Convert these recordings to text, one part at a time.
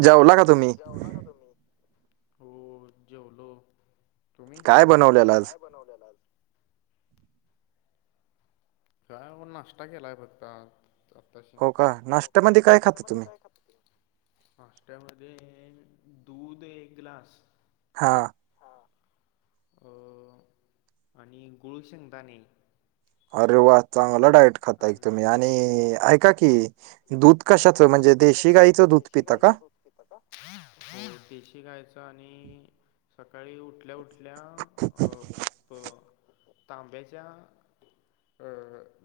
जेवला का तुम्ही? जेवला का तुम्ही? हो जेवलो. तुम्ही? काय बनवलेलं आज? काय बनवलेला आज? काय नाही बाबा नाश्ता केलाय फक्त. आताश का? हो का नाश्त्यामध्ये काय खाता नाश्त्यामध्ये तुम्ही? काय खातो तु? नाष्ट्या मधे दूध एक ग्लास हां. हां अ आणि गुळ, शेंगदाणे अरे वा! चांगला डायट खाताय तुम्ही आणि ऐका की दूध कशाच म्हणजे देशी गाईचं दूध पिता का? देशी गायीच आणि सकाळी उठल्या उठल्याअ प तांब्याच्या अ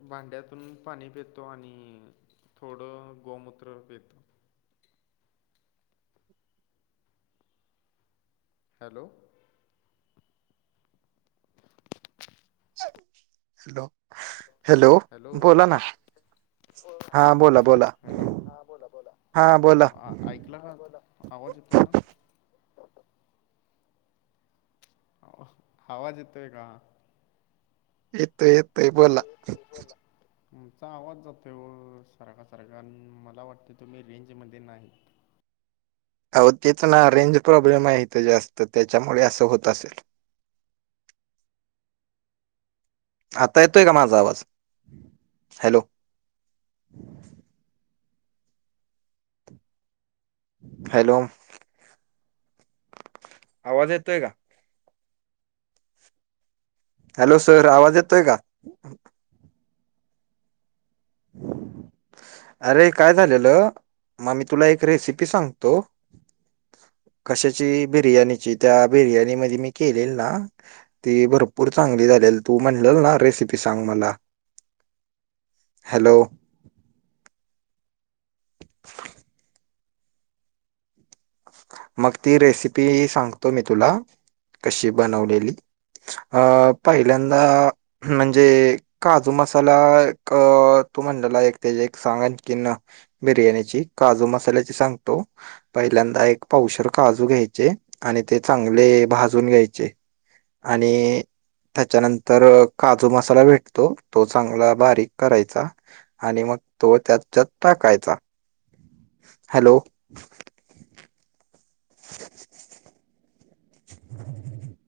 भांड्यातून पाणी पेतो आणि थोडं गोमूत्र पेतो. हॅलो हॅलो हॅलो बोला ना? हा बोला बोला. हॅलो हा बोला बोला हा बोला. आ ऐकला हा आवाज येतोय ना? आवाज येतोय का? येतोय बोला. येतोय येतोय बोला. तुमचा आवाज जातोय ओ सारखा-सारखा अन् मला वाटतं तुम्ही रेंजमध्ये नाही. आओ तेच ना रेंज प्रॉब्लेम आहे इथं जास्त त्याच्यामुळे असं होत असेल. आता येतोय का माझा आवाज? हॅलो हॅलो आवाज येतोय का? हॅलो! सर आवाज येतोय का? [unintelligible] अरे! काय झालेलं मग मी तुला एक रेसिपी सांगतो. कशाची बिर्याणीची त्या बिर्याणी मधी मी केलेली ना. ती भरपूर चांगली झालेली, तू म्हणलेल ना रेसिपी सांग मला. हॅलो! [unintelligible] मग ती रेसिपी सांगतो, मी तुला कशी बनवलेली. अ पहिल्यांदा म्हणजे काजू मसाला एक तू म्हणलेला, एक तेज एक सांग आणि तेन बिर्याणीची काजू मसाल्याची सांगतो, पहिल्यांदा एक पावशेर काजू घ्यायचे, आणि ते चांगले भाजून घ्यायचे. आणि त्याच्यानंतर काजू मसाला भेटतो, तो चांगला बारीक करायचा. आणि मग तो त्याच्यात टाकायचा. हॅलो! [unintelligible]